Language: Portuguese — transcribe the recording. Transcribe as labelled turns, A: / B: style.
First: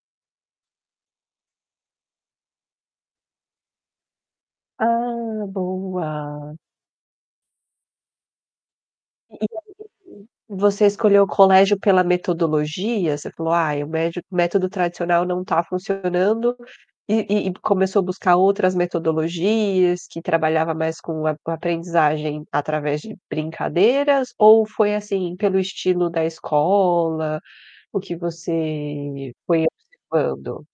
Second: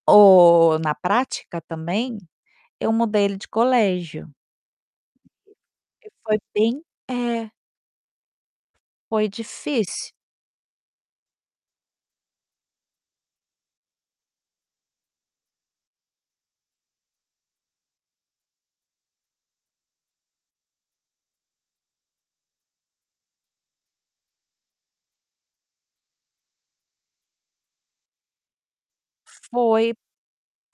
A: Ou na prática também, eu mudei ele de colégio.
B: Ah,
A: E foi
B: boa.
A: bem é. Foi difícil.
B: [unintelligible] Você escolheu o colégio pela metodologia? Você falou: "Ai, o médio o método tradicional não tá funcionando.", e e começou a buscar outras metodologias, que trabalhava mais com a com aprendizagem, através de brincadeiras, ou foi assim, pelo estilo da escola, o que você foi
A: Foi
B: observando?